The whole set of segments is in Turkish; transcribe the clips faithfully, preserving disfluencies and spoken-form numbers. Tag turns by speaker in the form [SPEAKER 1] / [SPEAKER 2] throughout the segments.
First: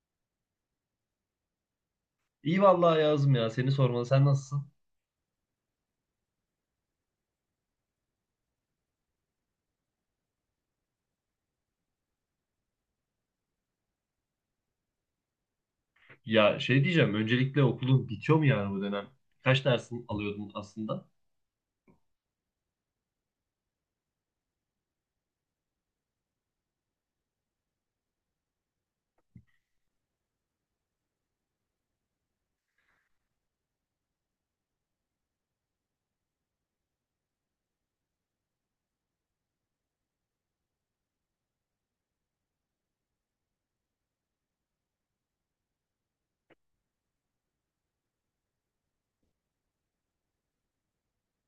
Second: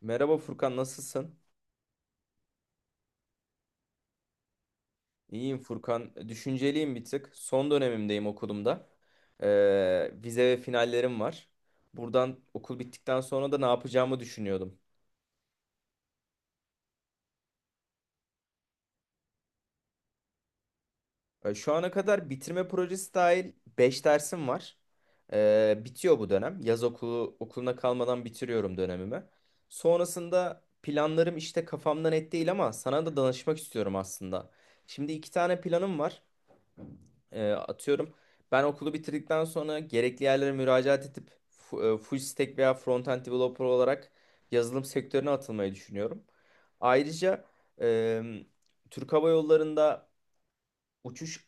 [SPEAKER 1] Merhaba Furkan, nasılsın?
[SPEAKER 2] İyi vallahi yazdım ya. Seni sormalı. Sen nasılsın?
[SPEAKER 1] İyiyim Furkan. Düşünceliyim bir tık. Son dönemimdeyim okulumda. Ee, vize ve finallerim var. Buradan okul bittikten sonra da ne yapacağımı düşünüyordum.
[SPEAKER 2] Ya şey diyeceğim. Öncelikle okulun bitiyor mu yani bu dönem? Kaç dersin alıyordun aslında?
[SPEAKER 1] Ee, şu ana kadar bitirme projesi dahil beş dersim var. Ee, bitiyor bu dönem. Yaz okulu okuluna kalmadan bitiriyorum dönemimi. Sonrasında planlarım işte kafamda net değil ama sana da danışmak istiyorum aslında. Şimdi iki tane planım var. E, atıyorum ben okulu bitirdikten sonra gerekli yerlere müracaat edip fu- e, full stack veya front-end developer olarak yazılım sektörüne atılmayı düşünüyorum. Ayrıca e, Türk Hava Yolları'nda uçuş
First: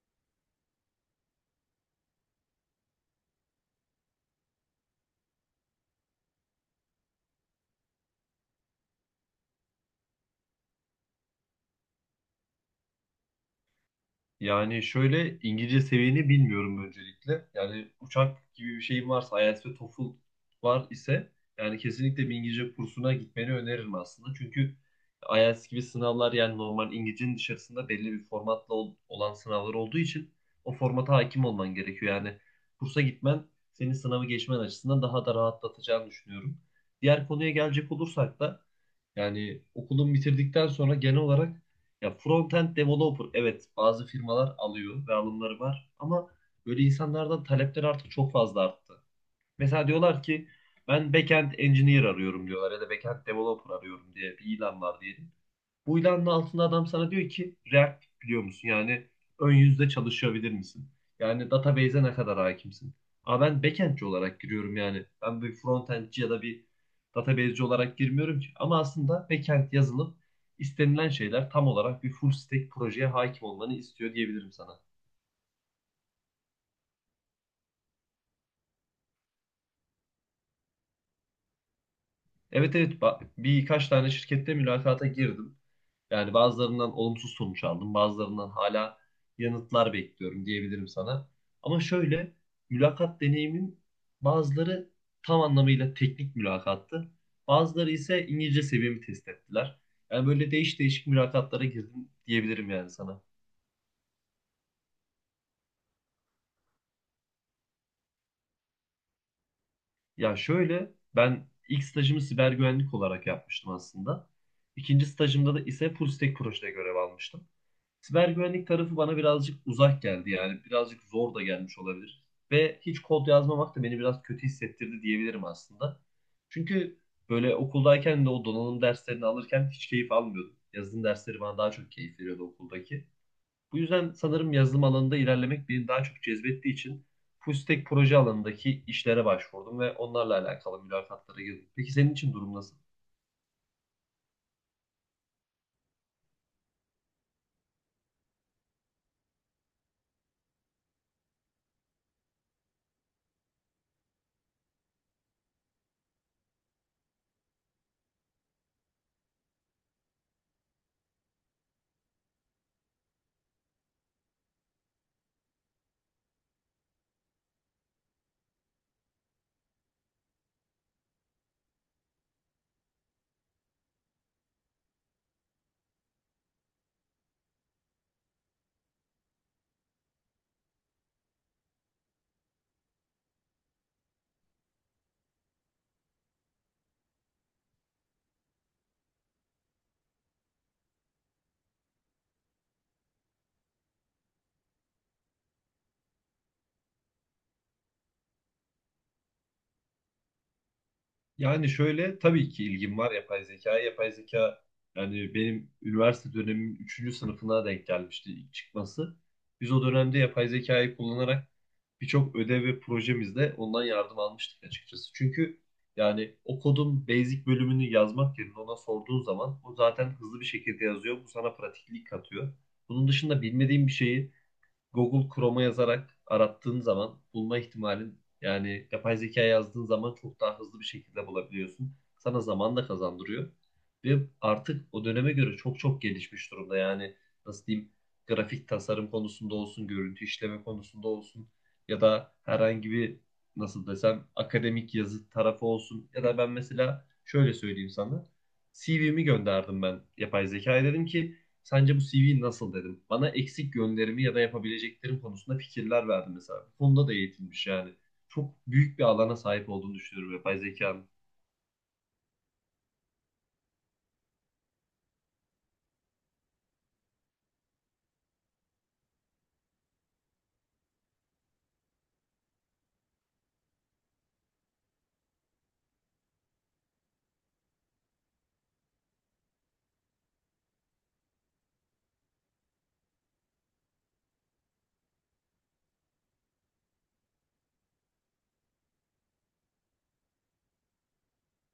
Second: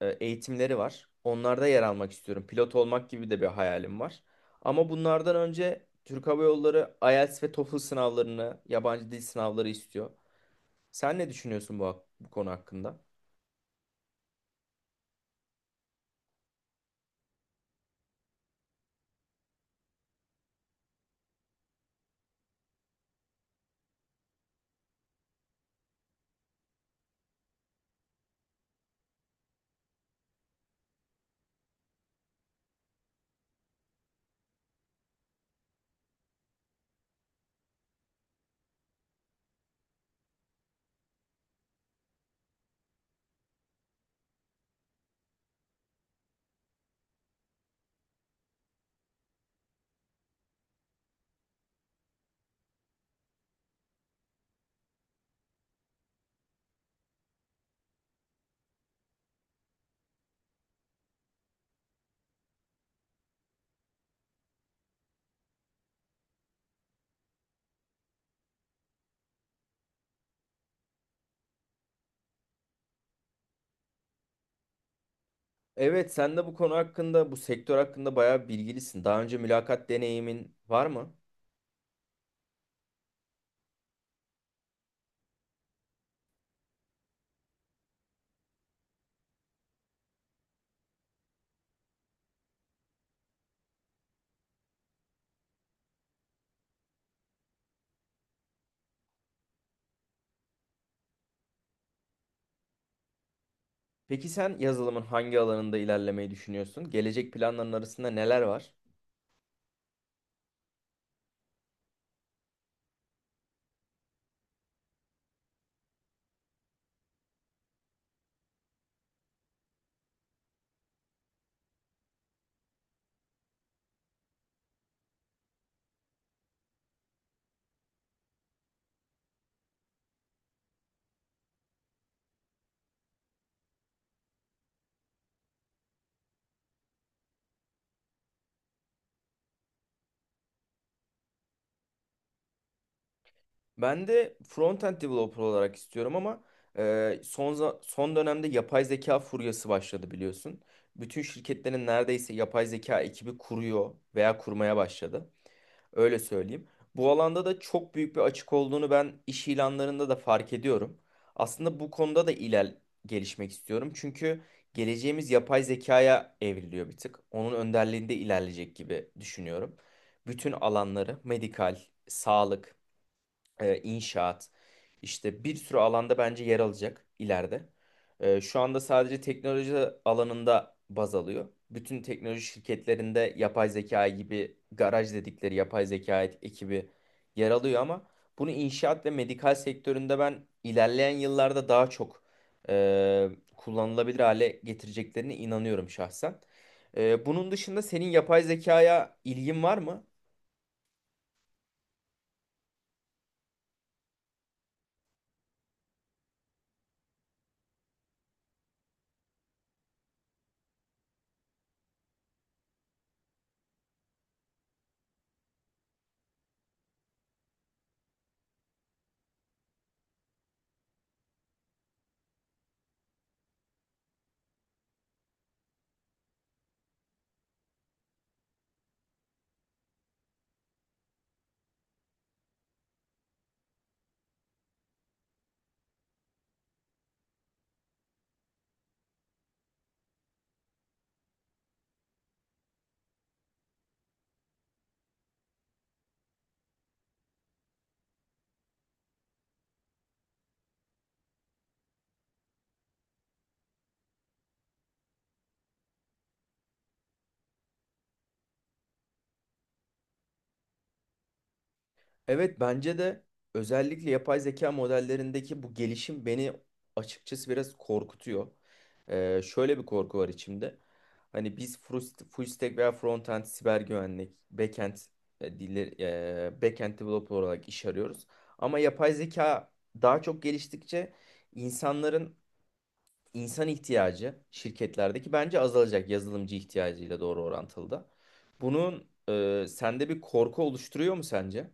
[SPEAKER 1] e, eğitimleri var. Onlarda yer almak istiyorum. Pilot olmak gibi de bir hayalim var. Ama bunlardan önce Türk Hava Yolları IELTS ve TOEFL sınavlarını, yabancı dil sınavları istiyor. Sen ne düşünüyorsun bu, hak- bu konu hakkında?
[SPEAKER 2] Yani şöyle İngilizce seviyeni bilmiyorum öncelikle. Yani uçak gibi bir şeyin varsa ayelts ve TOEFL var ise yani kesinlikle bir İngilizce kursuna gitmeni öneririm aslında. Çünkü ayelts gibi sınavlar yani normal İngilizcenin dışarısında belli bir formatla ol- olan sınavlar olduğu için o formata hakim olman gerekiyor. Yani kursa gitmen senin sınavı geçmen açısından daha da rahatlatacağını düşünüyorum. Diğer konuya gelecek olursak da yani okulun bitirdikten sonra genel olarak ya front-end developer, evet, bazı firmalar alıyor ve alımları var ama böyle insanlardan talepler artık çok fazla arttı. Mesela diyorlar ki ben back-end engineer arıyorum diyorlar ya da back-end developer arıyorum diye bir ilan var diyelim. Bu ilanın altında adam sana diyor ki React biliyor musun? Yani ön yüzde çalışabilir misin? Yani database'e ne kadar hakimsin? Ama ben backend'ci olarak giriyorum yani. Ben bir frontend'ci ya da bir database'ci olarak girmiyorum ki. Ama aslında backend yazılım istenilen şeyler tam olarak bir full stack projeye hakim olmanı istiyor diyebilirim sana.
[SPEAKER 1] Evet, sen de bu konu hakkında, bu sektör hakkında bayağı bilgilisin. Daha önce mülakat deneyimin var mı?
[SPEAKER 2] Evet, evet, ba- birkaç tane şirkette mülakata girdim. Yani bazılarından olumsuz sonuç aldım. Bazılarından hala yanıtlar bekliyorum diyebilirim sana. Ama şöyle mülakat deneyimin, bazıları tam anlamıyla teknik mülakattı. Bazıları ise İngilizce seviyemi test ettiler. Yani böyle değiş değişik mülakatlara girdim diyebilirim yani sana.
[SPEAKER 1] Peki sen yazılımın hangi alanında ilerlemeyi düşünüyorsun? Gelecek planların arasında neler var?
[SPEAKER 2] Ya şöyle ben ilk stajımı siber güvenlik olarak yapmıştım aslında. İkinci stajımda da ise full stack projede görev almıştım. Siber güvenlik tarafı bana birazcık uzak geldi yani birazcık zor da gelmiş olabilir. Ve hiç kod yazmamak da beni biraz kötü hissettirdi diyebilirim aslında. Çünkü böyle okuldayken de o donanım derslerini alırken hiç keyif almıyordum. Yazılım dersleri bana daha çok keyif veriyordu okuldaki. Bu yüzden sanırım yazılım alanında ilerlemek beni daha çok cezbettiği için full stack proje alanındaki işlere başvurdum ve onlarla alakalı mülakatlara girdim. Peki senin için durum nasıl?
[SPEAKER 1] Ben de front-end developer olarak istiyorum ama e, son za- son dönemde yapay zeka furyası başladı biliyorsun. Bütün şirketlerin neredeyse yapay zeka ekibi kuruyor veya kurmaya başladı. Öyle söyleyeyim. Bu alanda da çok büyük bir açık olduğunu ben iş ilanlarında da fark ediyorum. Aslında bu konuda da iler gelişmek istiyorum. Çünkü geleceğimiz yapay zekaya evriliyor bir tık. Onun önderliğinde ilerleyecek gibi düşünüyorum. Bütün alanları, medikal, sağlık, e, inşaat işte bir sürü alanda bence yer alacak ileride. E, şu anda sadece teknoloji alanında baz alıyor. Bütün teknoloji şirketlerinde yapay zeka gibi garaj dedikleri yapay zeka et- ekibi yer alıyor ama bunu inşaat ve medikal sektöründe ben ilerleyen yıllarda daha çok e, kullanılabilir hale getireceklerine inanıyorum şahsen. E, bunun dışında senin yapay zekaya ilgin var mı?
[SPEAKER 2] Yani şöyle tabii ki ilgim var yapay zekaya. Yapay zeka yani benim üniversite dönemimin üçüncü sınıfına denk gelmişti ilk çıkması. Biz o dönemde yapay zekayı kullanarak birçok ödev ve projemizde ondan yardım almıştık açıkçası. Çünkü yani o kodun basic bölümünü yazmak yerine ona sorduğun zaman o zaten hızlı bir şekilde yazıyor. Bu sana pratiklik katıyor. Bunun dışında bilmediğin bir şeyi Google Chrome'a yazarak arattığın zaman bulma ihtimalin yani yapay zeka yazdığın zaman çok daha hızlı bir şekilde bulabiliyorsun. Sana zaman da kazandırıyor. Ve artık o döneme göre çok çok gelişmiş durumda. Yani nasıl diyeyim, grafik tasarım konusunda olsun, görüntü işleme konusunda olsun ya da herhangi bir nasıl desem akademik yazı tarafı olsun ya da ben mesela şöyle söyleyeyim sana. si vimi gönderdim ben yapay zekaya, dedim ki sence bu si vi nasıl, dedim. Bana eksik yönlerimi ya da yapabileceklerim konusunda fikirler verdi mesela. Bu konuda da eğitilmiş yani. Çok büyük bir alana sahip olduğunu düşünüyorum yapay zekanın.
[SPEAKER 1] Evet bence de özellikle yapay zeka modellerindeki bu gelişim beni açıkçası biraz korkutuyor. Ee, şöyle bir korku var içimde. Hani biz frust- full stack veya frontend siber güvenlik, backend e, dilleri, e, backend developer olarak iş arıyoruz. Ama yapay zeka daha çok geliştikçe insanların insan ihtiyacı şirketlerdeki bence azalacak, yazılımcı ihtiyacıyla doğru orantılı da. Bunun e, sende bir korku oluşturuyor mu sence?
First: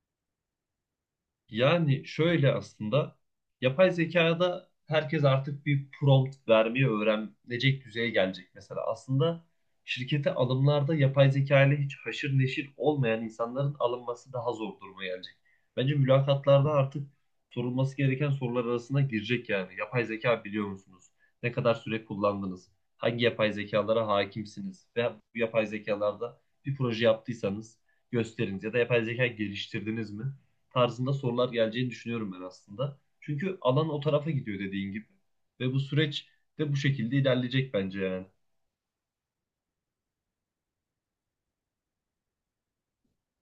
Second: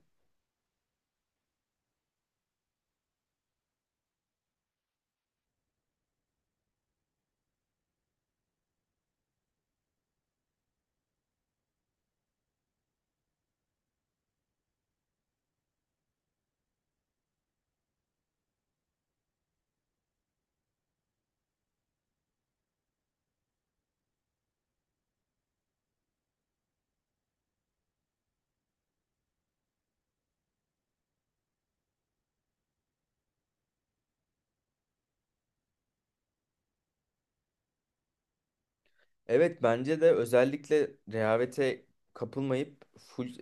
[SPEAKER 2] Yani şöyle aslında yapay zekada herkes artık bir prompt vermeyi öğrenecek düzeye gelecek mesela. Aslında şirkete alımlarda yapay zeka ile hiç haşır neşir olmayan insanların alınması daha zor duruma gelecek. Bence mülakatlarda artık sorulması gereken sorular arasına girecek yani. Yapay zeka biliyor musunuz? Ne kadar süre kullandınız? Hangi yapay zekalara hakimsiniz? Ve bu yapay zekalarda bir proje yaptıysanız gösteriniz ya da yapay zeka geliştirdiniz mi tarzında sorular geleceğini düşünüyorum ben aslında. Çünkü alan o tarafa gidiyor dediğin gibi. Ve bu süreç de bu şekilde ilerleyecek bence yani.
[SPEAKER 1] Evet bence de özellikle rehavete kapılmayıp full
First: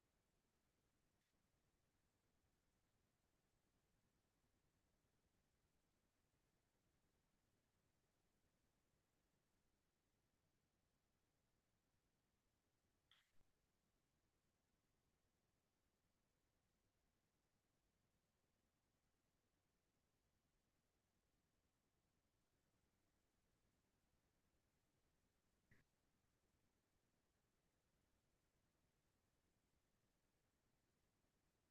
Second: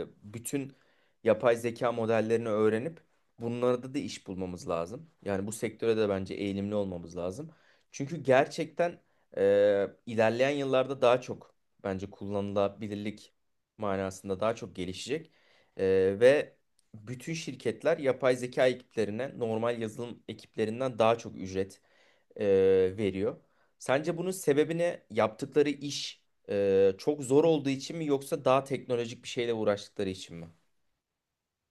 [SPEAKER 1] e, bütün yapay zeka modellerini öğrenip bunlarda da iş bulmamız lazım. Yani bu sektöre de bence eğilimli olmamız lazım. Çünkü gerçekten e, ilerleyen yıllarda daha çok bence kullanılabilirlik manasında daha çok gelişecek. E, ve bütün şirketler yapay zeka ekiplerine normal yazılım ekiplerinden daha çok ücret e, veriyor. Sence bunun sebebi ne? Yaptıkları iş e, çok zor olduğu için mi yoksa daha teknolojik bir şeyle uğraştıkları için mi?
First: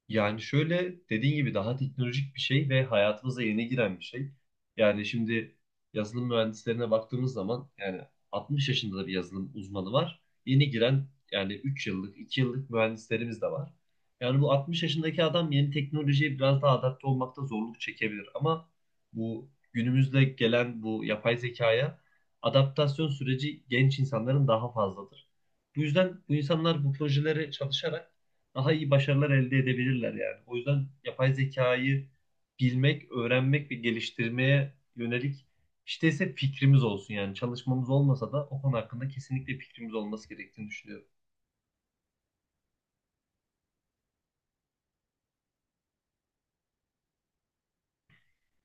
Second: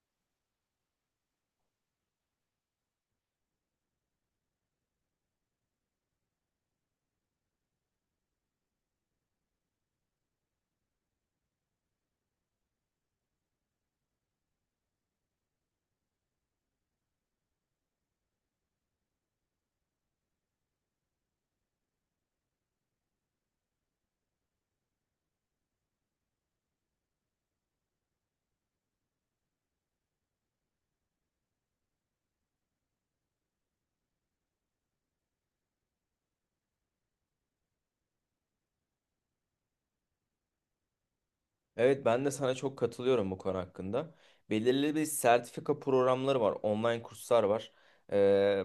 [SPEAKER 2] Yani şöyle dediğin gibi daha teknolojik bir şey ve hayatımıza yeni giren bir şey. Yani şimdi yazılım mühendislerine baktığımız zaman yani altmış yaşında da bir yazılım uzmanı var. Yeni giren yani üç yıllık, iki yıllık mühendislerimiz de var. Yani bu altmış yaşındaki adam yeni teknolojiye biraz daha adapte olmakta zorluk çekebilir ama bu günümüzde gelen bu yapay zekaya adaptasyon süreci genç insanların daha fazladır. Bu yüzden bu insanlar bu projelere çalışarak daha iyi başarılar elde edebilirler yani. O yüzden yapay zekayı bilmek, öğrenmek ve geliştirmeye yönelik işte ise fikrimiz olsun yani çalışmamız olmasa da o konu hakkında kesinlikle fikrimiz olması gerektiğini düşünüyorum.
[SPEAKER 1] Evet ben de sana çok katılıyorum bu konu hakkında. Belirli bir sertifika programları var, online kurslar var. Ee,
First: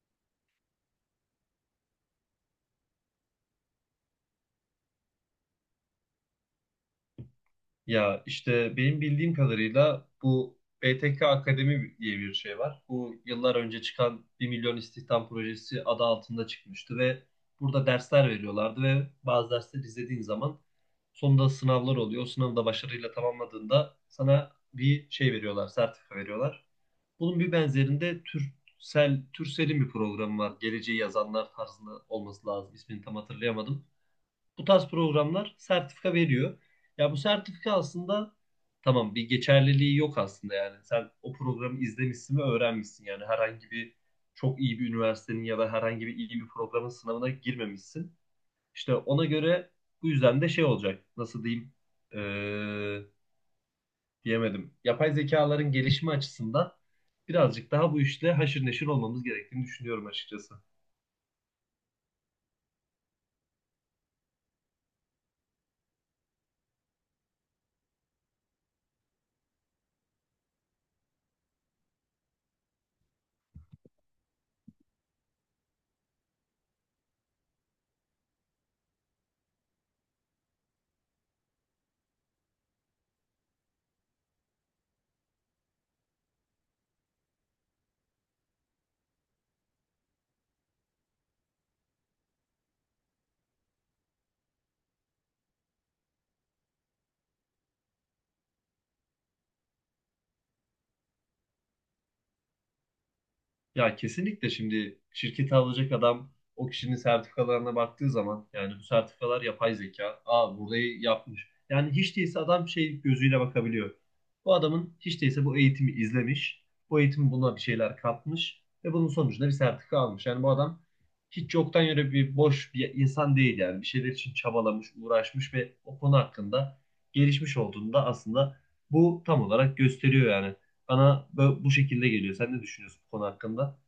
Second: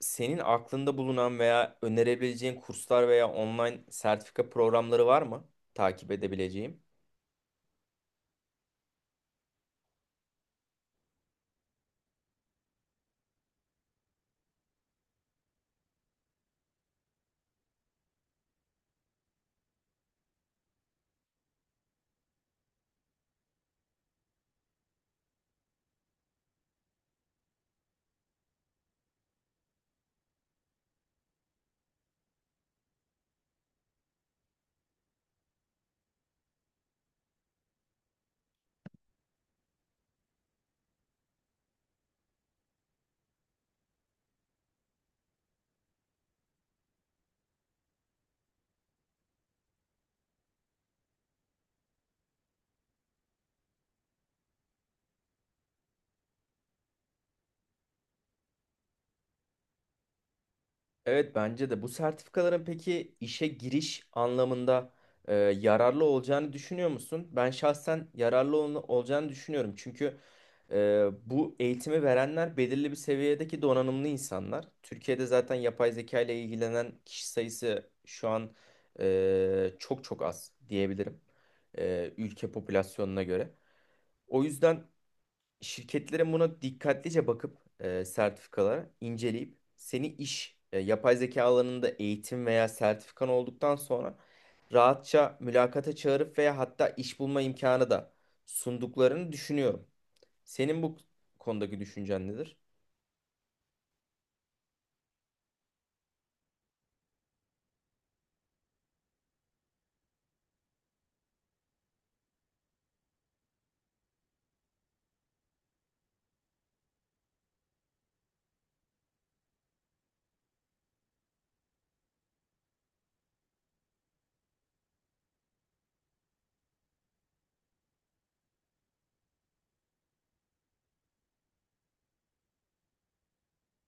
[SPEAKER 1] Senin aklında bulunan veya önerebileceğin kurslar veya online sertifika programları var mı takip edebileceğim?
[SPEAKER 2] Ya işte benim bildiğim kadarıyla bu B T K Akademi diye bir şey var. Bu yıllar önce çıkan bir milyon istihdam projesi adı altında çıkmıştı ve burada dersler veriyorlardı ve bazı dersleri izlediğin zaman sonunda sınavlar oluyor. O sınavı da başarıyla tamamladığında sana bir şey veriyorlar, sertifika veriyorlar. Bunun bir benzerinde Türsel, Türsel'in bir programı var. Geleceği yazanlar tarzında olması lazım. İsmini tam hatırlayamadım. Bu tarz programlar sertifika veriyor. Ya bu sertifika aslında tamam bir geçerliliği yok aslında yani. Sen o programı izlemişsin ve öğrenmişsin yani. Herhangi bir çok iyi bir üniversitenin ya da herhangi bir iyi bir programın sınavına girmemişsin. İşte ona göre bu yüzden de şey olacak. Nasıl diyeyim? Ee, Diyemedim. Yapay zekaların gelişimi açısından birazcık daha bu işle haşır neşir olmamız gerektiğini düşünüyorum açıkçası.
[SPEAKER 1] Evet bence de bu sertifikaların peki işe giriş anlamında e, yararlı olacağını düşünüyor musun? Ben şahsen yararlı ol- olacağını düşünüyorum. Çünkü e, bu eğitimi verenler belirli bir seviyedeki donanımlı insanlar. Türkiye'de zaten yapay zeka ile ilgilenen kişi sayısı şu an e, çok çok az diyebilirim. E, ülke popülasyonuna göre. O yüzden şirketlerin buna dikkatlice bakıp e, sertifikalara inceleyip seni iş e, yapay zeka alanında eğitim veya sertifikan olduktan sonra rahatça mülakata çağırıp veya hatta iş bulma imkanı da sunduklarını düşünüyorum. Senin bu konudaki düşüncen nedir?
[SPEAKER 2] Ya kesinlikle şimdi şirketi alacak adam o kişinin sertifikalarına baktığı zaman yani bu sertifikalar yapay zeka. Aa, burayı yapmış. Yani hiç değilse adam şey gözüyle bakabiliyor. Bu adamın hiç değilse bu eğitimi izlemiş. Bu eğitim buna bir şeyler katmış ve bunun sonucunda bir sertifika almış. Yani bu adam hiç yoktan yere bir boş bir insan değil yani. Bir şeyler için çabalamış, uğraşmış ve o konu hakkında gelişmiş olduğunu da aslında bu tam olarak gösteriyor yani. Bana bö- bu şekilde geliyor. Sen ne düşünüyorsun bu konu hakkında?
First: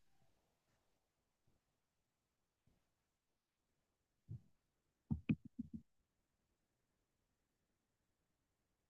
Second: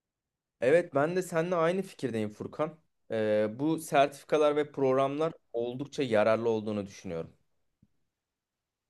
[SPEAKER 1] Evet ben de seninle aynı fikirdeyim Furkan. E, bu sertifikalar ve programlar oldukça yararlı olduğunu düşünüyorum.